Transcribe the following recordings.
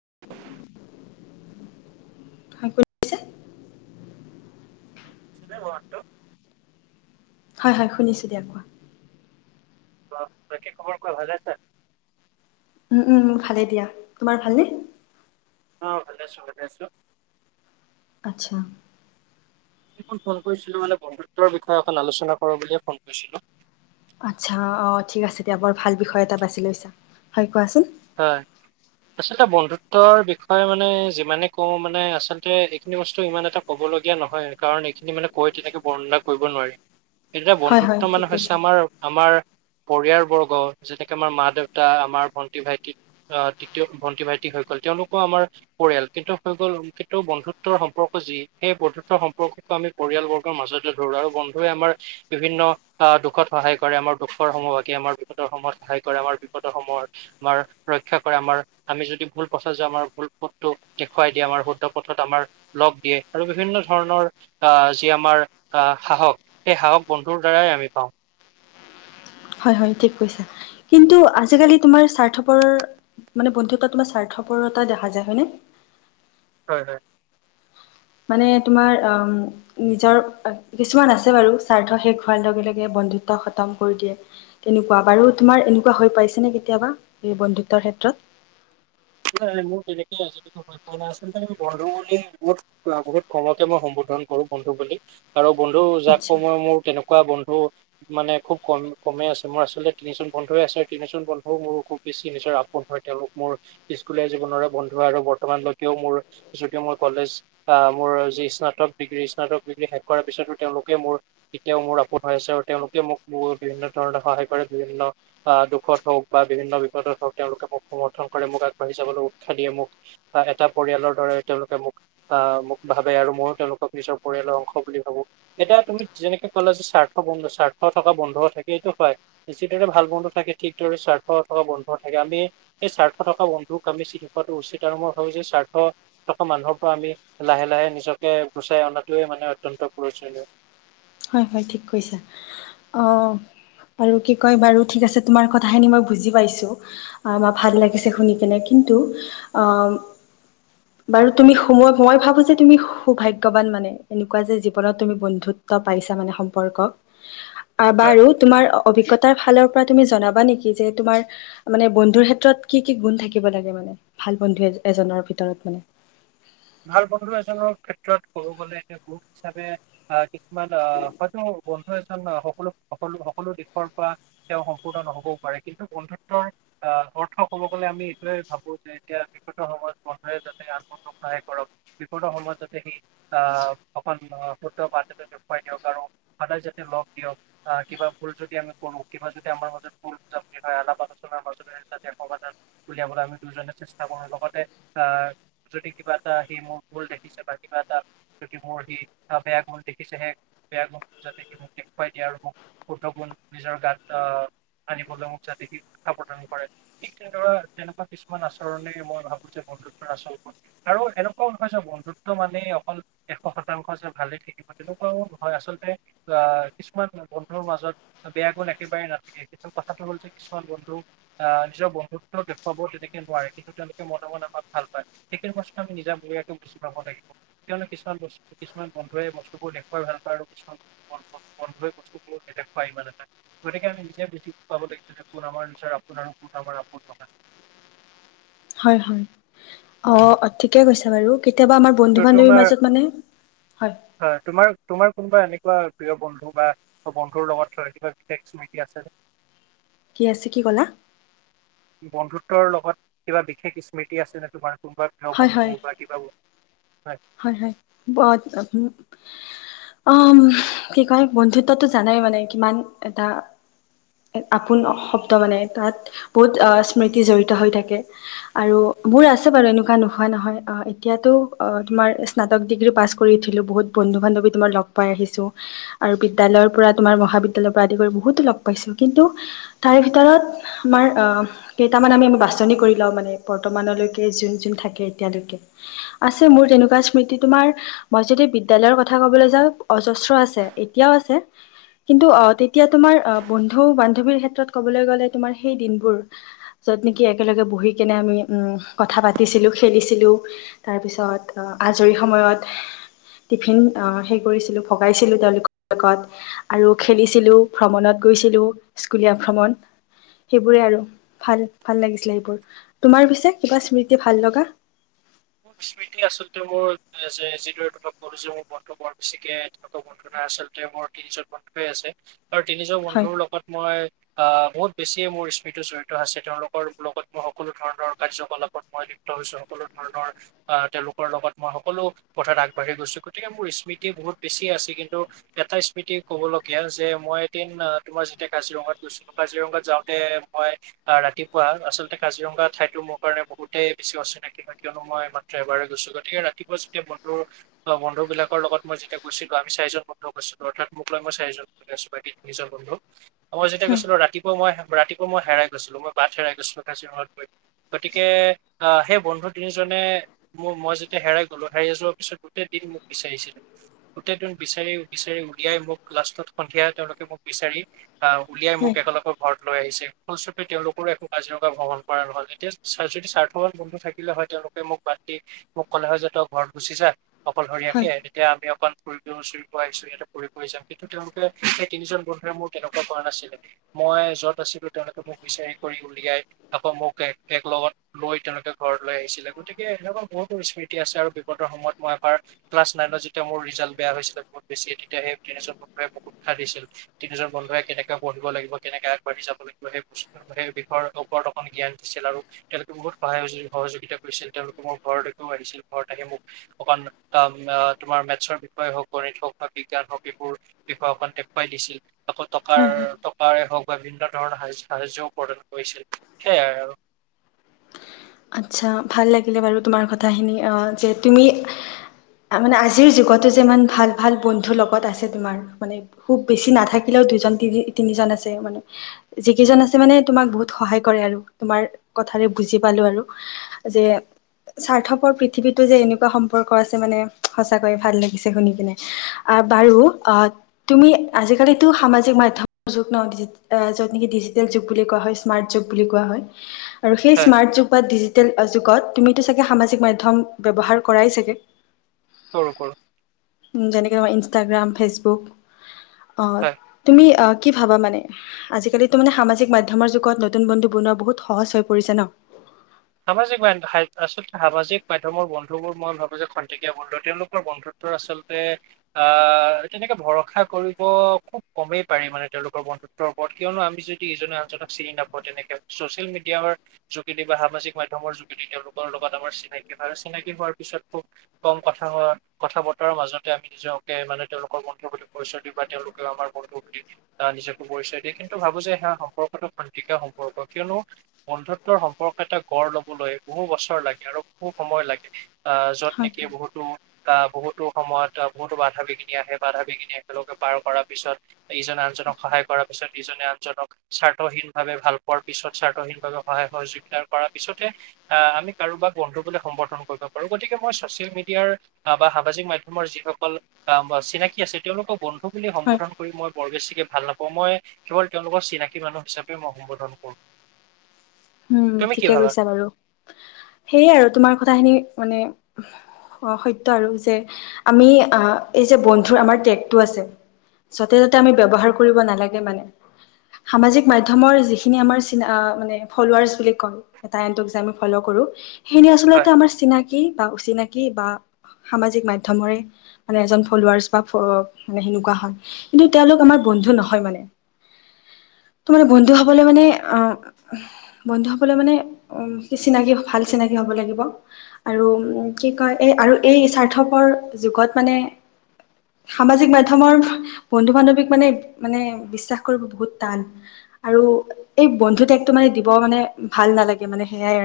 [inaudible] হ কৰিছে [unintelligible] [unintelligible] [inaudible] হয় হয় শুনিছোঁ দিয়া কোৱা। অ বাকী খবৰ কোৱা ভালে আছা? উম উম ভালে দিয়া। তোমাৰ ভালনে? অ ভাল আছো ভালে আছো। আতচ্ছা। ফোন কৰিছিলো মানে বন্ধুত্বৰ বিষয়ে অকন আলোচনা কৰো বুলিয়ে ফোন কৰিছিলো। আতচ্ছা অ ঠিক আছে দিয়া বৰ ভাল বিষয় এটা বাছি লৈছা। হয় কোৱাচোন। হয়। আচলতে বন্ধুত্বৰ বিষয়ে মানে যিমানে কওঁ মানে আচলতে, এইখিনি বস্তু ইমান এটা ক'ব, কবলগীয়া নহয়, কাৰণ এইখিনি মানে কৈ তেনেকে বৰ্ণনা কৰিব নোৱাৰি। এইকেইটা হয় বন্ধুত্ব হয় মানে ঠিক হৈছে কৈছা আমাৰ আমাৰ, পৰিয়াল বৰ্গ যেনেকে আমাৰ মা দেউতা, আমাৰ। ভি ভাইটি আহ তৃতীয় ভন্টি ভাইটি হৈ গল। তেওঁলোকৰ আমাৰ পৰিয়াল। কিন্তু হৈ গ'ল কেতিয়াও বন্ধু। বন্ধুত্বৰ সম্পৰ্ক যি সেই বন্ধুত্বৰ সম্পৰ্কটো আমি পৰিয়ালবৰ্গৰ মাজতে ধৰো আৰু বন্ধুৱে আমাৰ বিভিন্ন দুখত সহায় কৰে আমাৰ দুখৰ সমভাগী আমাৰ বিপদৰ সময়ত সহায় কৰে আমাৰ বিপদৰ সময়ত। আমাৰ ৰক্ষা কৰে আমাৰ আমি যদি ভুল পথত যাওঁ আমাৰ ভুল পথটো দেখুৱাই দিয়ে আমাৰ শুদ্ধ পথ আমাৰ লগ দিয়ে আৰু বিভিন্ন ধৰণৰ আহ যি আমাৰ আহ সাহস, সেই সাহস। বন্ধুৰ দ্বাৰাই আমি পাওঁ। হয় হয় ঠিক কৈছা। কিন্তু আজিকালি তোমাৰ স্বাৰ্থপৰ মানে বন্ধুত্ব তোমাৰ স্বাৰ্থ - সফলতা দেখা যায় হয় নে? হয় হয়। মানে তোমাৰ অ নিজৰ কিছুমান আছে বাৰু স্বাৰ্থ শেষ হোৱাৰ লগে লগে, বন্ধুত্ব খতম কৰি দিয়ে। তেনেকুৱা বাৰু তোমাৰ এনেকুৱা হৈ পাইছে নে কেতিয়াবা এই বন্ধুত্বৰ ক্ষেত্ৰত? নাই নাই মোৰ তেনেকে আজিলৈকে হৈ পোৱা নাই আচলতে বন্ধু বুলি বহুত বহুত কমকে মই সম ন কৰো বন্ধু বুলি আৰু বন্ধু যাক আচ্ছা সময় মোৰ কেনেকুৱা বন্ধু,। মানে খুব কম কমে আছে। মোৰ আচলতে তিনিজন বন্ধুয়ে আছে আৰু তিনিজন বন্ধুও মোৰো খুব বেছি নিজৰ আপোন হয়। তেওঁলোক মোৰ,। স্কুলীয়া জীৱনৰে বন্ধু আৰু বৰ্তমানলৈকেও মোৰ যদিও মোৰ কলেজ, মোৰ যি স্নক - ডিগ্ৰী স্নাতক ডিগ্ৰী শেষ কৰাৰ পিছতো তেওঁলোকে মোৰ এতিয়াও মোৰ আপোন হৈ আছে। আৰু তেওঁলোকে মোক মোৰ বি - ধৰণে সহায় কৰে বিভিন্ন আহ দুখত হওক বা বিভিন্ন বিপদত হওক তেওঁলোকে মোক সমৰ্থন কৰে, মোক আগ বাঢ়ি যাবলৈ উৎসাহ দিয়ে মোক, এটা পৰিয়ালৰ দৰে তেওঁলোকে মোক আহ মোক ভাবে আৰু ময়ো তেওঁলোকক নিজৰ পৰিয়ালৰ অংশ বুলি ভাবো, এতিয়া তুমি যেনেকে ক'লা যে স্বাৰ্থ বন্ধু স্বাৰ্থ থকা বন্ধুও থাকে। সেইটো হয় যিদৰে ভাল বন্ধু থাকে, ঠিকদৰে স্বাৰ্থ থকা বন্ধুও থাকে আমি এই স্বাৰ্থ থকা বন্ধু,। তোক আমি চিনি পোৱাটো উচিত আৰু মই ভাবো যে স্বাৰ্থ থকা মানুহৰ পৰা আমি লাহে লাহে নিজকে গো চাই অনাটোৱে মানে অত্যন্ত প্ৰয়োজনীয়। হয় হয় ঠিক কৈছা। অঁ। আৰু কি কয় বাৰু ঠিক আছে। তোমাৰ কথাখিনি মই বুজি পাইছো, ম ভাল লাগিছে শুনি কিনে। কিন্তু, কিন্তু, হ বাৰু তুমি সোমোৱা মই ভাবো যে তুমি সুভাগ্যৱান মানে, এনেকুৱা যে জীৱনত তুমি বন্ধুত্ব পাইছা মানে সম্পৰ্ক। আহ হয় বাৰু তোমাৰ অভিজ্ঞতা। তাৰ ফালৰ পৰা তুমি জনাবা নেকি যে, তোমাৰ মানে বন্ধুৰ ক্ষেত্ৰত কি কি গুণ থাকিব লাগে মানে? ভাল বন্ধু এজনৰ ভিতৰত মানে। [inaudible] ভাল বন্ধু এজনৰ ক্ষেত্ৰত কব গলে এতিয়া গুণ হিচাপে আহ কিছুমান আহ হয়তো। বন্ধু এজন সকলো স সকলো দিশৰ পৰা তেওঁ সম্পূৰ্ণ নহবও পাৰে কিন্তু বন্ধুত্বৰ আহ অৰ্থ কব গলে আমি এইটোয়ে ভাবো যে এতিয়া বিপদৰ সময়ত বন্ধুয়ে যাতে আনন্দ সহায় কৰক বিপদৰ সময়ত যাতে সি আহ অকন শুদ্ধ বাট এটা দেখুৱাই দিয়ক আৰু সদায় যাতে লগ দিয়ক। আহ কিবা ভুল যদি আমি কৰো কিবা যদি আমাৰ মাজত ভুল বুজবুজিৰ হয় আমাৰ মাজতে যাতে সমাধান উলিয়াবলৈ আমি দুজনে চেষ্টা কৰো লগতে আহ যদি কিবা এটা সি মোৰ ভূল দেখিছে বা কিবা এটা যদি মোৰ সি বেয়া গুণ দেখিছে। সেই বেয়া গুণ যাতে কি মোক দেখুৱাই দিয়ে আৰু মোক শুদ্ধ গুণ নিজৰ গাত আহ- আানিব মুঠা দেখি খাপতানি কৰা [unintelligible] ঠিক তেনেদৰা তেনেকুৱা কিছুমান আচৰণে মই ভাবো যে বন্ধুত্বৰ আচল গুণ। আৰু এনেকুৱাও নহয় যে বন্ধুত্ব মানেই অকল এশ শতাংশ যে ভালে থাকিব তেনেকুৱাও নহয়। আচলতে কিছুমান বন্ধুৰ মাজত বেয়া গুন একেবাৰে নাথাকে কিন্তু কথাটো হ'ল যে কিছুমান বন্ধুৱে। আহ নিজৰ বন্ধুত্ব দেখুৱাব তেনেকে নোৱাৰে, কিন্তু তেওঁলোকে মনে মনে আমাক ভাল পায় সেইখিনি বস্ত আমি নিজাববিয়াকে বুজি পাব লাগিব। তেওঁলোক কিমান বস্তু কিছুমান বন্ধুৱে বস্তু বোৰ দেখুৱাই ভাল পায়, আৰু কিছুমান বন্ধ বস্তুবোৰ নেদেখুৱাই ইমান এটা গতিকে আমি নিজে বুজি পাব লাগিব যোন আমাৰ। আপোনাৰ কুন আমাৰ আপোন নহয়। হয় হয় অ ঠিকে কৈছে বাৰু কেতিয়াবা আমাৰ বন্ধু ত' বান্ধৱীৰ তোমাৰ মাজত মানে হয়। হয় তোমাৰ তোমাৰ কোনোবা এনেকুৱা প্ৰিয় বন্ধু বা বন্ধুৰ লগত কিবা বিশষ স্মৃতি আছে [unintelligible] কি আছে কি ক'লা? বন্ধুত্বৰ লগত কিবা বিশেষ স্মৃতি আছে নে তোমাৰ? হয় হয় [unintelligible] হয় হয় ব অ কি কয় বন্ধুত্বতো জানাই মানে কিমান এটা আপোন শব্দ মানে তাত বহুত স্মৃতি জড়িত হৈ থাকে আৰু মোৰ আছে বাৰু এনেকুৱা নোহোৱা নহয় অ এতিয়াতো অ তোমাৰ স্নাতক ডিগ্ৰী পাছ কৰি উঠিলোঁ বহুত বন্ধু বান্ধৱী তোমাৰ লগ পাই আহিছোঁ আৰু বিদ্যালয়ৰ পৰা এতিয়া তোমাৰ মহাবিদ্যালয় পৰা আদি কৰি বহুতো লগ পাইছোঁ কিন্তু তাৰ ভিতৰত আমাৰ কেইটামান আমি বাছনি কৰি লও মানে বৰ্তমানলৈকে যোন যোন থাকে এতিয়ালৈকে আছে মোৰ তেনেকুৱা স্মৃতি তোমাৰ মই যদি বিদ্যালয়ৰ কথা ক'বলৈ যাওঁ অজস্ৰ আছে এতিয়াও আছে। কিন্তু অহ তেতিয়া তোমাৰ আহ বন্ধু বান্ধৱীৰ ক্ষেত্ৰত ক'বলৈ গ'লে তোমাৰ সেই দিনবোৰ। য'ত নেকি একেলগে বহি কেনে আমি কথা পাতিছিলোঁ খেলিছিলোঁ তাৰপিছত। আজৰি সময়ত টিফিন সেই কৰিছিলো ভগাইছিলো তেওঁলোকৰ লগত আৰু খেলিছিলো ভ্ৰমণত গৈছিলোঁ স্কুলীয়া ভ্ৰমণ। সেইবোৰে আৰু ভাল ভাল লাগিছিলে এইবোৰ তোমাৰ পিছে কিবা স্মৃতি ভাল লগা। [inaudible] মোৰ স্মৃতি আচলতে মোৰ যে যিদৰে তোমাক কলোঁ যে মোৰ মনটো বৰ বেছিকে তেনেকুৱা বন্ধো নাই আচলতে মোৰ তিনিজন বন্ধুৱে আছে আৰু তিনিজন হয় বন্ধুৰ লগত মই। আহ বহুত বেছিয়ে মোৰ স্মৃতি জড়িত আছে তেওঁলোকৰ লগত মই সকলো ধৰণৰ কাৰ্যকলাপত মই লিপ্ত। হৈছো সকলো। ধৰণৰ আহ তেওঁলোকৰ লগত মই সকলো কথাত আগবাঢ়ি গৈছো গতিকে মোৰ স্মৃতি বহুত বেছি আছিল। কিন্তু এটা স্মৃতি ক'বলগীয়া যে মই এদিন তোমাৰ যেতিয়া কাজিৰঙাত গৈছোঁ কাজিৰঙাত য- তে মই ৰাতিপুৱা আচলতে কাজিৰঙা থাইতো মোৰ কাৰণে বহুতেই বেছি অচিনাকি হয়। কিয়নো মই মাত্ৰ এবাৰে গৈছোঁ গতিকে ৰাতিপুৱা যেতিয়া বন্ধু বন্ধু বিলাকৰ লগত মই যেতিয়া গৈছিলোঁ আমি। চাৰিজন বন্ধুক আছিলোঁ অৰ্থাৎ মোক লৈ মই চাৰিজন বন্ধু আছোঁ বাকী তিনিজন বন্ধু। মই যেতিয়া হয় গৈছিলো ৰাপুৱা মই ৰাতিপুৱা মই হেৰাই গৈছিলো মই বাট হেৰাই গৈছিলো কাজিৰঙাত গৈ গতিকে আহ সেই বন্ধুত জনে মোৰ মই যেতিয়া হেৰাই গ'লো হেৰাাই যোৱাৰ পিছত গোটেই দিন মোক বিচাৰিছিল গোটেই দিন বিচাৰি বিচাৰি উলিয়াই মোক লাষ্টত সন্ধিয়া তেওঁলোকে মোক বিচাৰি অহ উলিয়াই মোক হয় একেলগৰ ঘৰত। লৈ আহিছে ফলস্বৰূপে তেওঁলোকৰো একো কাজিৰঙা ভ্ৰমণ কৰা নহ'ল এতিয়া যদি স্বাৰ্থৱান বন্ধু থাকে। থাকিলে হয় তেওঁলোকে মোক বাদ দি মোক ক'লে হয়। যে তই ঘৰত গুচি যা অকলশৰীয়াকে হয় তেতিয়া আমি অকণ- আহিছোঁ ইয়াতে ফুৰিব আহিছো যাম কিন্তু তেওঁলোকে সেই তিনিজন বন্ধুৰে মোৰ তেনেকুৱা কৰা নাছিলে। মই যত আছিলো তেওঁলোকে মোক বিচাৰি কৰি উলিয়াই আকৌ মোক এক লগত লৈ তেওঁলোকে ঘৰ লৈ আহিছিলে গতিকে এনেকুৱা বহুতো স্মৃতি আছে আৰু বিপতৰ সময়ত মই এবাৰ ক্লাছ নাইনত যেতিয়া মোৰ। বেয়া হৈ বহুত বেছি তেতিয়া সেই তিনি বন্ধুৱে বহু উৎসাহ দিছিল তিনিজজন বন্ধুৱে কেনেকে পঢ়িব লাগিব কেনেকে আগবাঢ়ি যাব লাগিব সেই বস্তু সেই বিষয়ৰ ওপৰত অকন জ্ঞান দিছিল আৰু তেওঁলোকে বহুত সহায় সহযোগিতা কৰিছিল তেওঁলোকে মোৰ ঘৰৰতেও আহিছিল ঘৰৰত আহে মোক অকমান অ তোমাৰ মেথছৰ হই হওক গণিত হক বা বিজ্ঞান হক এবোৰ বিষয়ক দেখুৱাই দিছিল। আকৌ টকাৰ হয় হয় টকাৰে হওক বা বিভিন্ন ধৰণৰ স সাহা্যও প্ৰদান কৰিছিল সেইয়াই আৰু আচ্ছা ভাল লাগিলে বাৰু তোমাৰ কথাখিনি যে তুমি। মানে আজিৰ যুগতো যে ইমান ভাল ভাল বন্ধু লগত আছে তোমাৰ মানে খুব বেছি নাথাকিলেও। দুজন তিনি তিনিজন আছে মানে যিকেইজন আছে মানে তোমাক বহুত সহায় কৰে আৰু তোমাৰ কথাৰে বুজি পালোঁ আৰু যে। স্বাৰ্থপৰ পৃথিৱীতো যে এনেকুৱা সম্পৰ্ক আছে মানে সঁচাকৈয়ে ভাল লাগিছে শুনি পিনে। বাৰু তুমি আজি কালিতো সামাজিক মাধ্যমৰ যুগ ন য'ত নেকি ডি বুলি কোৱা হয় ইচমাৰ্ত যোগ বুলি কোৱা হয় আৰু সেই হয় ইচমাৰ্ত যোগ। ডিজিটেল যুগত তুমিতো চাগে সামাজিক মাধ্যম ব্যৱহাৰ কৰাই চাগে? কৰো কৰো। যেনেকে তোমাৰ ইনষ্টাগ্ৰাম ফেচবুক অ হয়। তুমি কি ভাবা মানে আজিকালিতো মানে সামাজিক মাধ্যমৰ যুগত নতুন বন্ধু বনোৱা বহুত সহজ হৈ পৰিছে ন। সামাজিক মাধ্য আচলতে সামাজিক মাধ্যমৰ বন্ধুবোৰ মই ভাবোঁ যে খটেকীয়া বন্ধু তেওঁলোকৰ বন্ধুত। আচলতে আহ তেনেকে ভৰসা কৰিব খুব কমেই পাৰি মানে তেওঁলোকৰ মন- ৰ ওপৰত কিয়নো আমি যদি ইজনে আনজনক চিনি নাপাওঁ তেনেকে চচিয়েল মিডিয়াৰ যোগেদি বা সামাজিক। মাধ্যমৰ যোগেদি তেওঁলোকৰ লগত আমাৰ চিনাকি হয় আৰু চিনাকি হোৱাৰ পিছত খুব কম কথা মাজতে আমি নিজকে মানে তেওঁলোকৰ বন্ধুৰ প্ৰতি পৰিচয় দিওঁ বা তেওঁলোকও আমাৰ বন্ধুৰ প্ৰতি আহ নিজে কৰিছে দিয়ে কিন্তু ভাবোঁ যে সেয়া সম্পৰ্কটো খন্তেকীয়া সম্পৰ্ক কিয়নো বন্ধুত্বৰ সম্পৰ্ক এটা - গঢ় লবলৈ বহু বছৰ লাগে আৰু বহু সময় লাগে আহ য'ত হয় নেকি হয় বহুতো- আহ বহুতো সময়ত বহুতো বাধা বিঘিনি আহে। বাধা বিঘিনি একেলগে পাৰ কৰাৰ পিছত ইজন আনজন- সহায় কৰাৰ পিছত ইজনে আনজনক স্বাৰ্থহীন ভাৱে ভাল পোৱাৰ পিছত স্বাৰ্থহীন ভাৱে সহায় সহযোগিতাৰ কৰাত- পিছতে আমি কাৰোবাক বন্ধু বোলে সম্বৰ্ধন কৰিব পাৰোঁ গতিকে মই চচিয়েল মিডিয়াৰ বা‌ সামাজিক - সাজিক মাধ্যমৰ যিসকল চিনাকি আছে তেওঁলোকৰ বন্ধু বুলি হয় সম্বোধন কৰি মই বৰ বেছিকে ভাল নাপাওঁ। মই কেৱল তেওঁলোকৰ চিনাকী মানুহ হিচাপে মই সম্বোধন কৰো। উম তুমি কি ঠিকে ভাবা? কৈছা বাৰু সেইয়ে আৰু তোমাৰ কথাখিনি মানে- সত্য আৰু যে আমি আহ এই যে বন্ধুৰ আমাৰ টেগটো আছে। যতে ততে আমি ব্যৱহাৰ কৰিব নালাগে মানে- সামাজিক মাধ্যমৰ যিখিনি আমাৰ চিনা মানে। ফলওৱাৰ্চ বুলি কয় এটাই আন এটাক যে ফলও কৰোঁ সেইখিনি হয়, আচলতে আমাৰ চিনাকি। কি বা অচিনাকি বা। সামাজিক মাধ্যমৰে মানে এজন ফলওৱাৰ্চ বা মানে সেনেকুৱা হয় কিন্তু তেওঁলোক আমাৰ। বন্ধু নহয় মানে- [unintelligible] [inaudible] তোমাৰ বন্ধু হ'বলৈ মানে আহ। বন্ধুসকলে মানে কি, চিনাকি ভাল চিনাকি হ'ব লাগিব আৰু কি কয় এই। আৰু এই স্বাৰ্থপৰ যুগত মানে- সামাজিক মাধ্যমৰ বন্ধু বান্ধৱীক মানে মানে বিশ্বাস কৰিব বহুত টান। আৰু এই বন্ধুতে। দিব মানে ভাল নালাগে মানে সেয়াই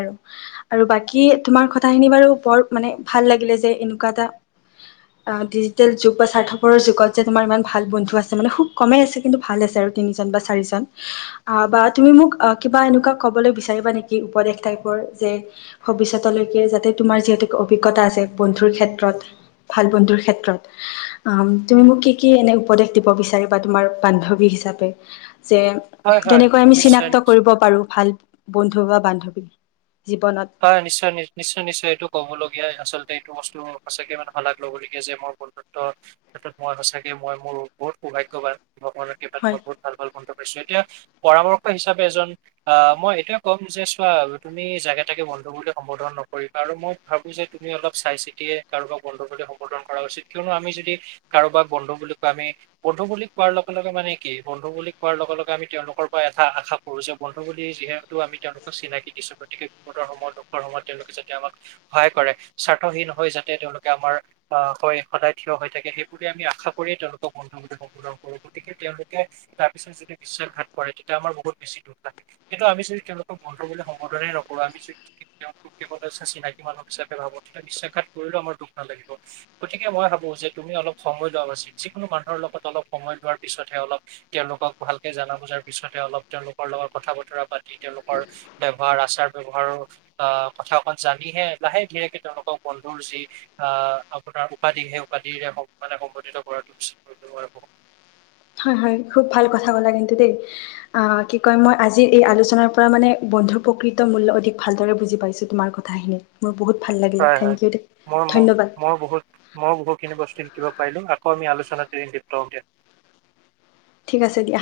আৰু বাকী তোমাৰ কথাখিনি বৰ- মানে ভাল লাগিলে যে এনেকুৱা এটা। অ ডিজিটেল যুগ বা স্বাৰ্থপোৰৰ যুগত যে তোমাৰ ইমান ভাল বন্ধু আছে মানে খুব কমেই আছে কিন্তু ভাল আছে আৰু- আৰু তিন জন বা চাৰিজন। বা তুমি মোক অ- কিবা এনেকুৱা কবলৈ বিচাৰিবা নেকি উপদেশ টাইপৰ যে ভৱিষ্যতলৈকে যাতে তোমাৰ যিহেতু- অভিজ্ঞতা আছে বন্ধুৰ ক্ষেত্ৰত- ভাল বন্ধুৰ ক্ষেত্ৰত অ তুমি মোক কি কি এনে উপদেশ দিব বিচাৰিবা তোমাৰ বান্ধৱী- যে হয়, হয়, কেনেকৈ আমি নিশ্চয়, চিনাক্ত- নিশ্চয়। কৰিব পাৰো ভাল বন্ধু বা বান্ধৱী। জীৱনত হয় নিশ্চয় নি নিশ্চয় নিশ্চয় এইটো কবলগীয়াই আচলতে- এইটো বস্তু সঁচাকে মানে শলাগ ল'বলগে যে মোৰ বন্ধুত্ব ক্ষেত্ৰত মই সঁচাকে মই মোৰ বহুত- সৌভাগ্যবান ভগবানৰ কৃপাত মোৰ হয় বহুত বহুত ভাল ভাল বন্ধু এতিয়া পৰামৰ্শ হিচাপে এজন আহ মই এইটোয়ে ক'ব বিচাৰিছোঁ তুমি জেগাত- তাকে বন্ধু বুলি সম্বৰ্ধন নকৰি আৰু মই ভাবো যে তুমি অলপ চাই চিতিয়ে কাৰোবাক বন্ধু বুলি সম্বৰ্ধন কৰা। কিয়নো আমি যদি কাৰোবাক বন্ধু বুলি কোৱা আমি বন্ধু বুলি কোৱাৰ লগে লগে মানে কি বন্ধু বুলি কোৱা লগে লগে আমি তেওঁলোকৰ পৰা এটা আশা কৰো। যে বন্ধু বুলি যিহেতু আমি তেওঁলোকক চিনাকি দিছোঁ গতিকে। সুখৰ সময়ত দুখৰ সময়ত তেওঁলোকে যাতে আমাক সহায় কৰে স্বাৰ্থহীন হৈ যাতে তেওঁলোকে আমাৰ আহ সদায় থিয় হৈ থাকে সেইবুলি আমি আশা কৰি তেওঁলোক বন্ধুৱ সম্বোধন কৰো গতিকে তেওঁলোকে তাৰ পিছত যদি বিশ্বাসঘাত কৰে তেতিয়া আমাৰ বহুত বেছি দুখ লাগে কিন্তু আমি যদি তেওঁলোকক বন্ধু বুলি সম্বোধনে নকৰোঁ পৰা আমি যদি তেওঁলোকক কেৱল চিনাকী মানুহ হিচাপে ভাবো তেতিয়া বিশ্বাসঘাত কৰিলেও আমাৰ দুখ নালাগিব গতিকে মই ভাবো যে তুমি অলপ সময় লোৱা উচিত যিকোনো মানুহৰ লগত অলপ সময় লোৱাৰ পিছতহে অলপ তেওঁ লোকক ভালকে জানা বুজাৰ পিছত অলপ তেওঁলোকৰ লগত কথা বতৰা পাতি তেওঁলোকৰ ব্যৱহাৰ আচাৰ ব্যয়ৱহাৰ আহ কথা অকণ জানিহে লাহে ধীৰেকে তেওঁলোকক বন্ধুৰ যি আহ আ পৰা উপাধি সেই উপাধিৰে মানে সংঘটিত কৰাটো উচিত কৰিব নোৱাৰিব হয় হয় খুব ভাল কথা ক'লা কিন্তু দেই আহ কি কয় মই আজি এই আলোচনাৰ পৰা মানে বন্ধুৰ প্ৰকৃত মূল্য অধিক ভালদৰে বুজি পাইছো তোমাৰ কথাখিনি মোৰ বহুত ভাল লাগিলে হয় থেংক হয় ইউ দেই, মই ম ধন্যবাদ মই বহুত মই বহুত কেনে বস্তিন কিবা পাৰিলোঁ আকৌ আমি আলোচনাততে বিহিন দেলিপ্ত হয় দিয় ঠিক আছে দিয়া